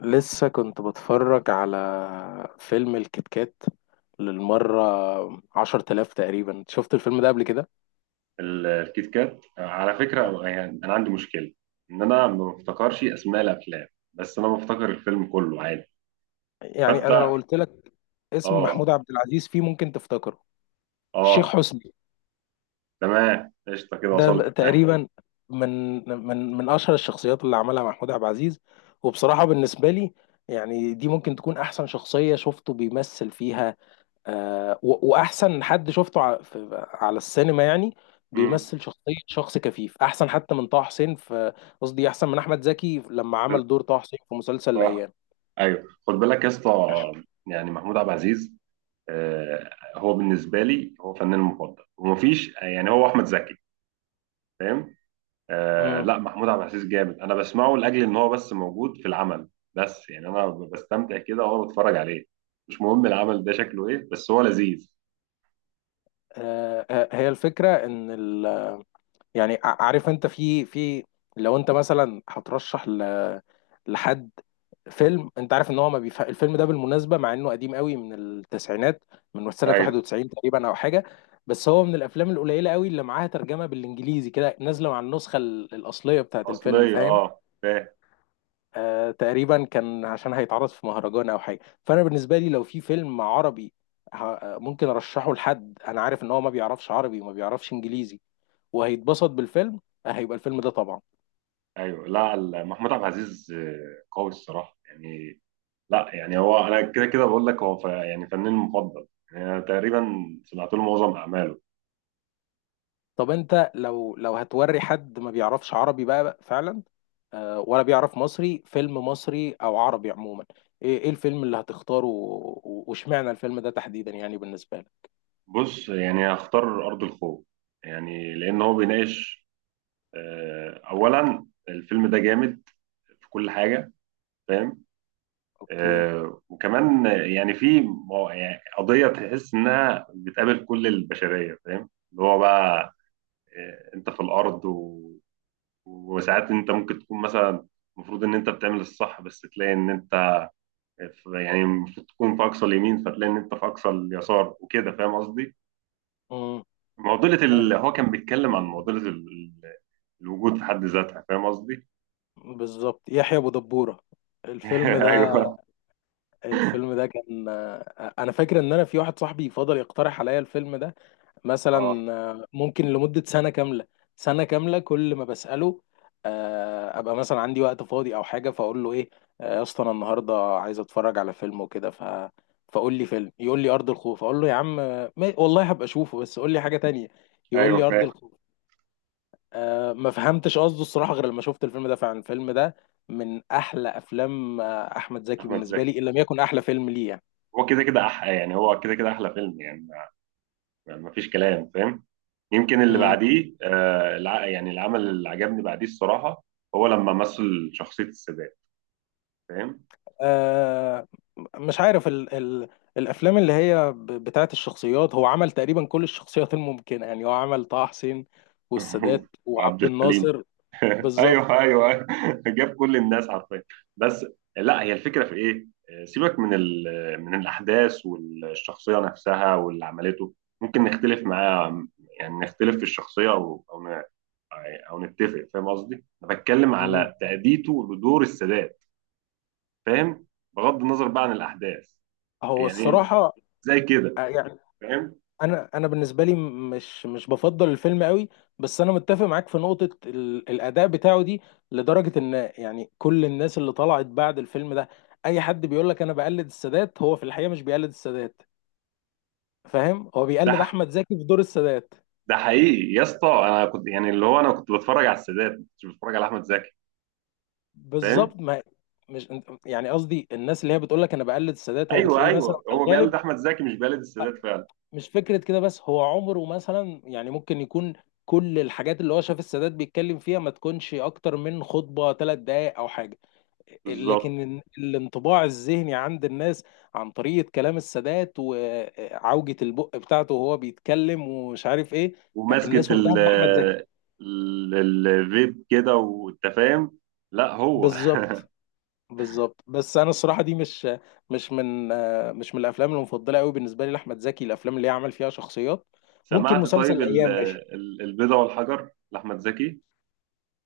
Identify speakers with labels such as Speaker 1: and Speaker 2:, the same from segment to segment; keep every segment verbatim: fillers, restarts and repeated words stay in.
Speaker 1: لسه كنت بتفرج على فيلم الكيت كات للمرة عشر تلاف تقريبا. شفت الفيلم ده قبل كده.
Speaker 2: ال- الكيت كات على فكرة، يعني أنا عندي مشكلة إن أنا ما بفتكرش أسماء الأفلام، بس أنا بفتكر الفيلم كله عادي.
Speaker 1: يعني
Speaker 2: حتى
Speaker 1: أنا لو قلت لك اسم
Speaker 2: آه.
Speaker 1: محمود عبد العزيز فيه ممكن تفتكره الشيخ
Speaker 2: آه،
Speaker 1: حسني.
Speaker 2: تمام، قشطة كده وصلت
Speaker 1: ده
Speaker 2: معاه.
Speaker 1: تقريبا من من من أشهر الشخصيات اللي عملها محمود عبد العزيز. وبصراحة بالنسبة لي يعني دي ممكن تكون أحسن شخصية شفته بيمثل فيها. آه، و- واحسن حد شفته ع- في- على السينما، يعني
Speaker 2: مم،
Speaker 1: بيمثل شخصية شخص كفيف احسن حتى من طه حسين في، قصدي احسن من احمد زكي لما عمل دور طه حسين في مسلسل
Speaker 2: صح.
Speaker 1: الايام.
Speaker 2: أيوه، خد بالك يا اسطى، يعني محمود عبد العزيز، آه، هو بالنسبة لي هو فنان مفضل ومفيش، يعني هو أحمد زكي، فاهم. آه،
Speaker 1: مم.
Speaker 2: لا محمود عبد العزيز جامد، انا بسمعه لاجل ان هو بس موجود في العمل. بس يعني انا بستمتع كده وانا بتفرج عليه، مش مهم العمل ده شكله ايه بس هو لذيذ.
Speaker 1: آه، آه، هي الفكرة ان ال- يعني ع- عارف انت في في لو انت مثلا هترشح ل- لحد فيلم، انت عارف ان هو ما بيف... الفيلم ده بالمناسبه مع انه قديم قوي من التسعينات، من سنه
Speaker 2: ايوه
Speaker 1: واحد وتسعين تقريبا او حاجه. بس هو من الافلام القليله قوي اللي معاها ترجمه بالانجليزي كده نازله مع النسخه ال- الاصليه بتاعت الفيلم،
Speaker 2: الاصليه،
Speaker 1: فاهم.
Speaker 2: اه فاهم.
Speaker 1: آه تقريبا كان عشان هيتعرض في مهرجان او حاجه. فانا بالنسبه لي لو في فيلم عربي ه... ممكن ارشحه لحد انا عارف ان هو ما بيعرفش عربي وما بيعرفش انجليزي وهيتبسط بالفيلم، هيبقى الفيلم ده طبعا.
Speaker 2: ايوه، لا ال- محمود عبد العزيز آه، قوي الصراحه يعني. لا يعني هو، انا كده كده بقول لك هو ف- يعني فنان مفضل، يعني انا تقريبا سمعت له معظم اعماله.
Speaker 1: طب انت لو لو هتوري حد ما بيعرفش عربي بقى، بقى فعلا، آه، ولا بيعرف مصري، فيلم مصري او عربي عموما، ايه ايه الفيلم اللي هتختاره و- و- واشمعنى الفيلم ده تحديدا يعني بالنسبه لك؟
Speaker 2: بص يعني هختار ارض الخوف، يعني لان هو بيناقش. آه، اولا الفيلم ده جامد في كل حاجه، فاهم.
Speaker 1: اوكي.
Speaker 2: آه، وكمان يعني في مو- يعني قضية تحس إنها بتقابل كل البشرية، فاهم، اللي هو بقى آه، أنت في الأرض و... وساعات أنت ممكن تكون مثلا المفروض إن أنت بتعمل الصح، بس تلاقي إن أنت في، يعني المفروض تكون في أقصى اليمين فتلاقي إن أنت في أقصى اليسار وكده، فاهم قصدي؟
Speaker 1: امم.
Speaker 2: معضلة ال... هو كان بيتكلم عن معضلة ال... ال- الوجود في حد ذاتها، فاهم قصدي؟
Speaker 1: بالظبط يحيى ابو دبوره الفيلم ده.
Speaker 2: أيوه
Speaker 1: الفيلم ده كان آه، انا فاكر ان انا في واحد صاحبي فضل يقترح عليا الفيلم ده
Speaker 2: أه.
Speaker 1: مثلا آه، ممكن لمدة سنة كاملة. سنة كاملة كل ما بسأله آه، أبقى مثلا عندي وقت فاضي أو حاجة، فأقول له إيه آه، يا اسطى أنا النهاردة عايز أتفرج على فيلم وكده، ف فقول لي فيلم، يقول لي أرض الخوف، أقول له يا عم آه، ما... والله هبقى أشوفه بس قول لي حاجة تانية، يقول لي
Speaker 2: أيوه
Speaker 1: أرض
Speaker 2: فاهم.
Speaker 1: الخوف. أه ما فهمتش قصده الصراحة غير لما شفت الفيلم ده. فعلا الفيلم ده من أحلى أفلام آه، أحمد زكي
Speaker 2: أحمد
Speaker 1: بالنسبة
Speaker 2: زكي
Speaker 1: لي، إن لم يكن أحلى فيلم ليه يعني.
Speaker 2: هو كده كده أحلى، يعني هو كده كده أحلى فيلم يعني، يعني مفيش كلام، فاهم. يمكن اللي
Speaker 1: مم.
Speaker 2: بعديه آه، الع- يعني العمل اللي عجبني بعديه الصراحه، هو لما مثل شخصيه السادات، فاهم.
Speaker 1: آه، مش عارف ال ال الافلام اللي هي ب- بتاعت الشخصيات هو عمل تقريبا كل الشخصيات الممكنه، يعني هو عمل طه حسين والسادات
Speaker 2: عبد
Speaker 1: وعبد
Speaker 2: الحليم.
Speaker 1: الناصر. بالظبط.
Speaker 2: ايوه ايوه ايوه جاب كل الناس، عارفين. بس لا، هي الفكره في ايه، آه، سيبك من ال- من الاحداث والشخصيه نفسها واللي عملته، ممكن نختلف معاه، يعني نختلف في الشخصيه او او ن- او نتفق، فاهم قصدي، انا بتكلم
Speaker 1: مم.
Speaker 2: على تاديته لدور السادات، فاهم، بغض النظر بقى عن الاحداث.
Speaker 1: هو
Speaker 2: يعني
Speaker 1: الصراحه
Speaker 2: زي كده
Speaker 1: آه، يعني
Speaker 2: فاهم.
Speaker 1: انا انا بالنسبه لي مش مش بفضل الفيلم قوي، بس انا متفق معاك في نقطه ال الاداء بتاعه دي، لدرجه ان يعني كل الناس اللي طلعت بعد الفيلم ده اي حد بيقول لك انا بقلد السادات هو في الحقيقه مش بيقلد السادات، فاهم، هو
Speaker 2: ده
Speaker 1: بيقلد
Speaker 2: ح-
Speaker 1: احمد زكي في دور السادات.
Speaker 2: ده حقيقي يا اسطى، انا كنت يعني اللي هو انا كنت بتفرج على السادات، ما كنتش بتفرج على احمد زكي، فاهم.
Speaker 1: بالظبط ما مش يعني قصدي الناس اللي هي بتقول لك انا بقلد السادات هو
Speaker 2: ايوه
Speaker 1: بتلاقيه مثلا
Speaker 2: ايوه،
Speaker 1: في
Speaker 2: هو بيقلد
Speaker 1: الغالب
Speaker 2: احمد زكي مش بيقلد
Speaker 1: آه،
Speaker 2: السادات فعلا.
Speaker 1: مش فكره كده، بس هو عمره مثلا يعني ممكن يكون كل الحاجات اللي هو شاف السادات بيتكلم فيها ما تكونش اكتر من خطبه ثلاث دقائق او حاجه. آه،
Speaker 2: بالظبط
Speaker 1: لكن ال- الانطباع الذهني عند الناس عن طريقه كلام السادات وعوجه البق بتاعته وهو بيتكلم ومش عارف ايه، آه،
Speaker 2: وماسكه
Speaker 1: الناس
Speaker 2: ال
Speaker 1: واخداها من احمد ال- زكي.
Speaker 2: ال- الفيب كده، وانت فاهم. لا هو.
Speaker 1: بالظبط. بالظبط. بس انا الصراحه دي مش مش من آه، مش من الافلام المفضله قوي بالنسبه لي لاحمد زكي، الافلام اللي يعمل فيها شخصيات. ممكن
Speaker 2: سمعت
Speaker 1: مسلسل
Speaker 2: طيب ال-
Speaker 1: الايام ماشي.
Speaker 2: ال- البيضة والحجر لاحمد زكي.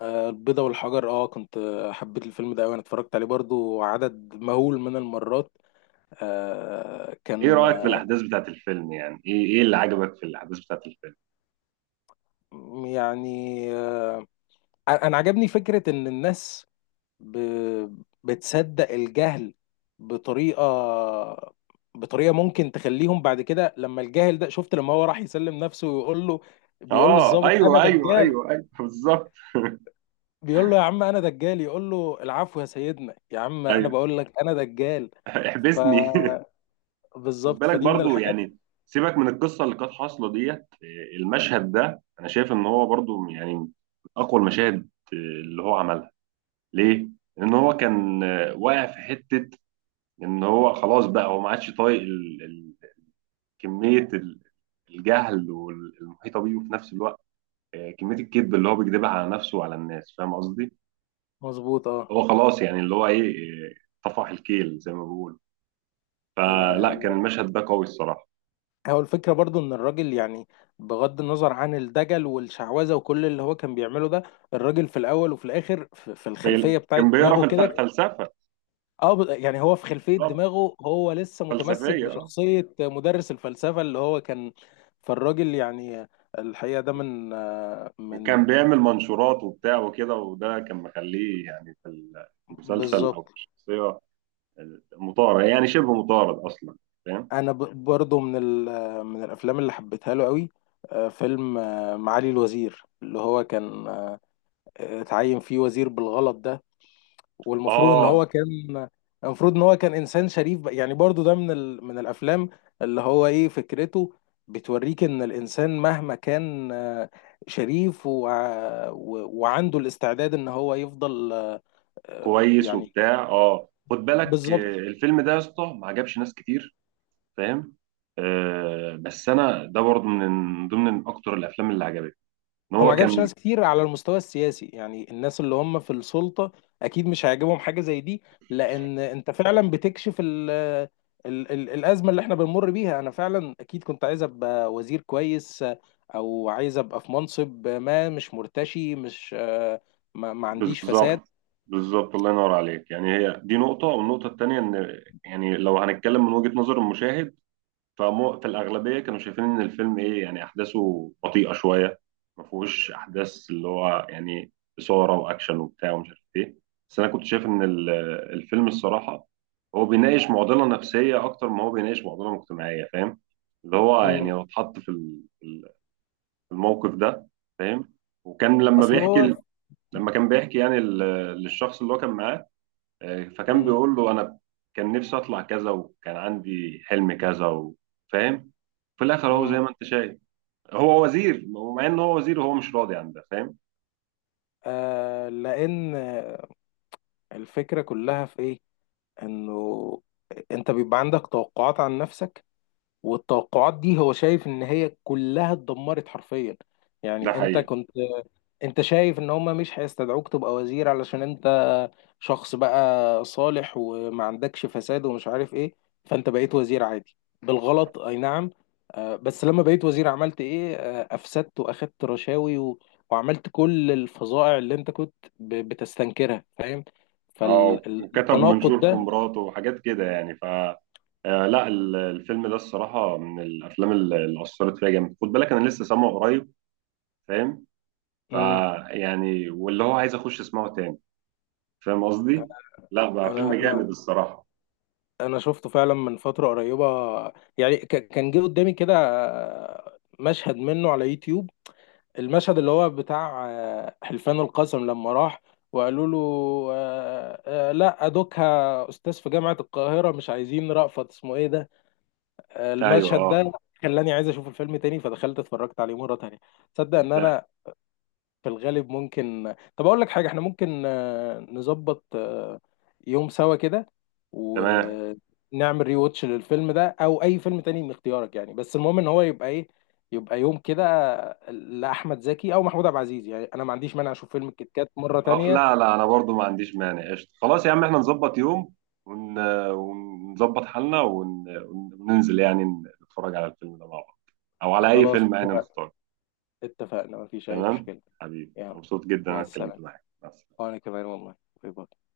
Speaker 1: آه، البيضة والحجر، اه كنت آه، حبيت الفيلم ده قوي، انا اتفرجت عليه برضو عدد مهول من المرات. آه،
Speaker 2: ايه
Speaker 1: كان
Speaker 2: رايك في
Speaker 1: آه،
Speaker 2: الاحداث بتاعت الفيلم، يعني ايه ايه اللي عجبك في الاحداث بتاعت الفيلم.
Speaker 1: يعني آه، انا عجبني فكره ان الناس ب... بتصدق الجهل بطريقة بطريقة ممكن تخليهم بعد كده لما الجاهل ده، شفت لما هو راح يسلم نفسه ويقول له، بيقول
Speaker 2: اه
Speaker 1: للضابط انا
Speaker 2: ايوه ايوه
Speaker 1: دجال،
Speaker 2: ايوه ايوه بالظبط.
Speaker 1: بيقول له يا عم انا دجال، يقول له العفو يا سيدنا، يا عم انا
Speaker 2: ايوه.
Speaker 1: بقول لك انا دجال. ف
Speaker 2: احبسني. خد
Speaker 1: بالظبط،
Speaker 2: بالك
Speaker 1: فدي من
Speaker 2: برضو،
Speaker 1: الحاجات.
Speaker 2: يعني سيبك من القصه اللي كانت حاصله ديت، آه، المشهد ده انا شايف ان هو برضو يعني من اقوى المشاهد آه، اللي هو عملها. ليه؟ لان هو كان آه، واقع في حته ان هو خلاص بقى، هو ما عادش طايق ال- ال- كميه ال- الجهل والمحيطه بيه، وفي نفس الوقت آه، كميه الكذب اللي هو بيكذبها على نفسه وعلى الناس، فاهم قصدي؟
Speaker 1: مظبوط اه.
Speaker 2: هو خلاص يعني اللي هو ايه، آه، طفح الكيل زي ما بيقولوا، فلا كان
Speaker 1: آه،
Speaker 2: المشهد ده قوي الصراحه.
Speaker 1: هو الفكرة برضو ان الراجل يعني بغض النظر عن الدجل والشعوذة وكل اللي هو كان بيعمله ده، الراجل في الاول وفي الاخر في في
Speaker 2: في-
Speaker 1: الخلفية بتاعت
Speaker 2: كان بيقرا في
Speaker 1: دماغه
Speaker 2: الف-
Speaker 1: كده،
Speaker 2: فلسفه،
Speaker 1: اه ب- يعني هو في خلفية دماغه هو لسه متمسك
Speaker 2: فلسفية اه.
Speaker 1: بشخصية مدرس الفلسفة اللي هو كان. فالراجل يعني، الحقيقة ده من آه،
Speaker 2: وكان
Speaker 1: من
Speaker 2: بيعمل منشورات وبتاع وكده، وده كان مخليه يعني في المسلسل أو
Speaker 1: بالظبط.
Speaker 2: في الشخصية آه، مطارد، يعني شبه مطارد أصلا، فاهم؟
Speaker 1: انا ب- برضو من ال آه، من الافلام اللي حبيتها له قوي آه، فيلم آه، معالي الوزير، اللي هو كان آه، اتعين فيه وزير بالغلط ده، والمفروض ان
Speaker 2: آه
Speaker 1: هو كان، المفروض ان هو كان انسان شريف بقى. يعني برضو ده من ال... من الافلام اللي هو ايه فكرته بتوريك ان الانسان مهما كان آه، شريف و... و... وعنده الاستعداد ان هو يفضل آه،
Speaker 2: كويس
Speaker 1: يعني
Speaker 2: وبتاع. آه خد بالك، آه،
Speaker 1: بالظبط.
Speaker 2: الفيلم ده يا اسطى ما عجبش ناس كتير، فاهم؟ آه، بس أنا ده برضه من ضمن من أكتر الأفلام اللي عجبتني، إن
Speaker 1: هو ما
Speaker 2: هو
Speaker 1: عجبش
Speaker 2: كان.
Speaker 1: ناس كتير على المستوى السياسي، يعني الناس اللي هم في السلطة أكيد مش هيعجبهم حاجة زي دي، لأن أنت فعلا بتكشف ال ال ال الأزمة اللي احنا بنمر بيها. أنا فعلا أكيد كنت عايز أبقى وزير كويس، أو عايز أبقى في منصب ما مش مرتشي، مش آه، ما, ما عنديش فساد.
Speaker 2: بالظبط بالظبط، الله ينور عليك، يعني هي دي نقطة، والنقطة التانية إن يعني لو هنتكلم من وجهة نظر المشاهد، فمو في الأغلبية كانوا شايفين إن الفيلم إيه، يعني أحداثه بطيئة شوية، ما فيهوش أحداث اللي هو يعني إثارة وأكشن وبتاع ومش عارف إيه. بس أنا كنت شايف إن ال- الفيلم الصراحة هو بيناقش معضلة نفسية أكتر ما هو بيناقش معضلة مجتمعية، فاهم، اللي هو
Speaker 1: مم.
Speaker 2: يعني لو اتحط في ال- ال- في الموقف ده، فاهم. وكان لما
Speaker 1: أصل هو،
Speaker 2: بيحكي، لما كان بيحكي يعني ال- للشخص اللي هو كان معاه، آه، فكان
Speaker 1: مم،
Speaker 2: بيقول له انا كان نفسي اطلع كذا وكان عندي حلم كذا و-، فاهم، في الاخر هو زي
Speaker 1: مم،
Speaker 2: ما انت شايف هو وزير، مع ان هو وزير وهو مش راضي عن ده، فاهم.
Speaker 1: آه لأن الفكرة كلها في إيه؟ إنه أنت بيبقى عندك توقعات عن نفسك، والتوقعات دي هو شايف ان هي كلها اتدمرت حرفيا،
Speaker 2: ده
Speaker 1: يعني انت
Speaker 2: حقيقي.
Speaker 1: كنت، انت شايف ان هما مش هيستدعوك تبقى وزير علشان انت شخص بقى صالح وما عندكش فساد ومش عارف ايه، فانت بقيت وزير عادي بالغلط اي نعم. آه، بس لما بقيت وزير عملت ايه، آه، افسدت واخدت رشاوي و... وعملت كل الفظائع اللي انت كنت ب... بتستنكرها، فاهم،
Speaker 2: اه وكتب
Speaker 1: فالتناقض
Speaker 2: منشور
Speaker 1: ده.
Speaker 2: في مراته وحاجات كده يعني ف آه، لا ال- الفيلم ده الصراحة من الأفلام ال- اللي أثرت فيا جامد، خد بالك أنا لسه سامعه قريب، فاهم،
Speaker 1: مم.
Speaker 2: فيعني واللي هو عايز أخش أسمعه تاني، فاهم قصدي؟ لا بقى فيلم
Speaker 1: انا
Speaker 2: جامد
Speaker 1: انا
Speaker 2: الصراحة.
Speaker 1: انا شفته فعلا من فتره قريبه، يعني ك- كان جه قدامي كده آه، مشهد منه على يوتيوب، المشهد اللي هو بتاع آه، حلفان القسم لما راح وقالوا له آه، آه، لا دوكها استاذ في جامعه القاهره مش عايزين رأفت اسمه ايه ده. آه،
Speaker 2: أيوه
Speaker 1: المشهد ده
Speaker 2: أه
Speaker 1: خلاني عايز اشوف الفيلم تاني، فدخلت اتفرجت عليه مره تانية. تصدق ان
Speaker 2: ده
Speaker 1: انا في الغالب ممكن، طب اقول لك حاجه، احنا ممكن آه، نظبط آه، يوم سوا كده
Speaker 2: تمام.
Speaker 1: ونعمل ري واتش للفيلم ده او اي فيلم تاني من اختيارك يعني، بس المهم ان هو يبقى ايه، يبقى يوم كده آه، لاحمد زكي او محمود عبد العزيز، يعني انا ما عنديش مانع اشوف فيلم الكيت كات مره
Speaker 2: اه
Speaker 1: تانية.
Speaker 2: لا لا، انا برضو ما عنديش مانع، قشطة خلاص يا عم احنا نظبط يوم ون... ونظبط حالنا ون... وننزل يعني نتفرج على الفيلم ده مع بعض، او على اي
Speaker 1: خلاص
Speaker 2: فيلم يعني
Speaker 1: اتفقنا.
Speaker 2: نختار.
Speaker 1: اتفقنا مفيش اي
Speaker 2: تمام
Speaker 1: مشكله.
Speaker 2: حبيبي،
Speaker 1: يلا
Speaker 2: مبسوط جدا
Speaker 1: مع
Speaker 2: انا اتكلمت
Speaker 1: السلامه.
Speaker 2: معاك، مع السلامة.
Speaker 1: وانا كمان والله. باي باي.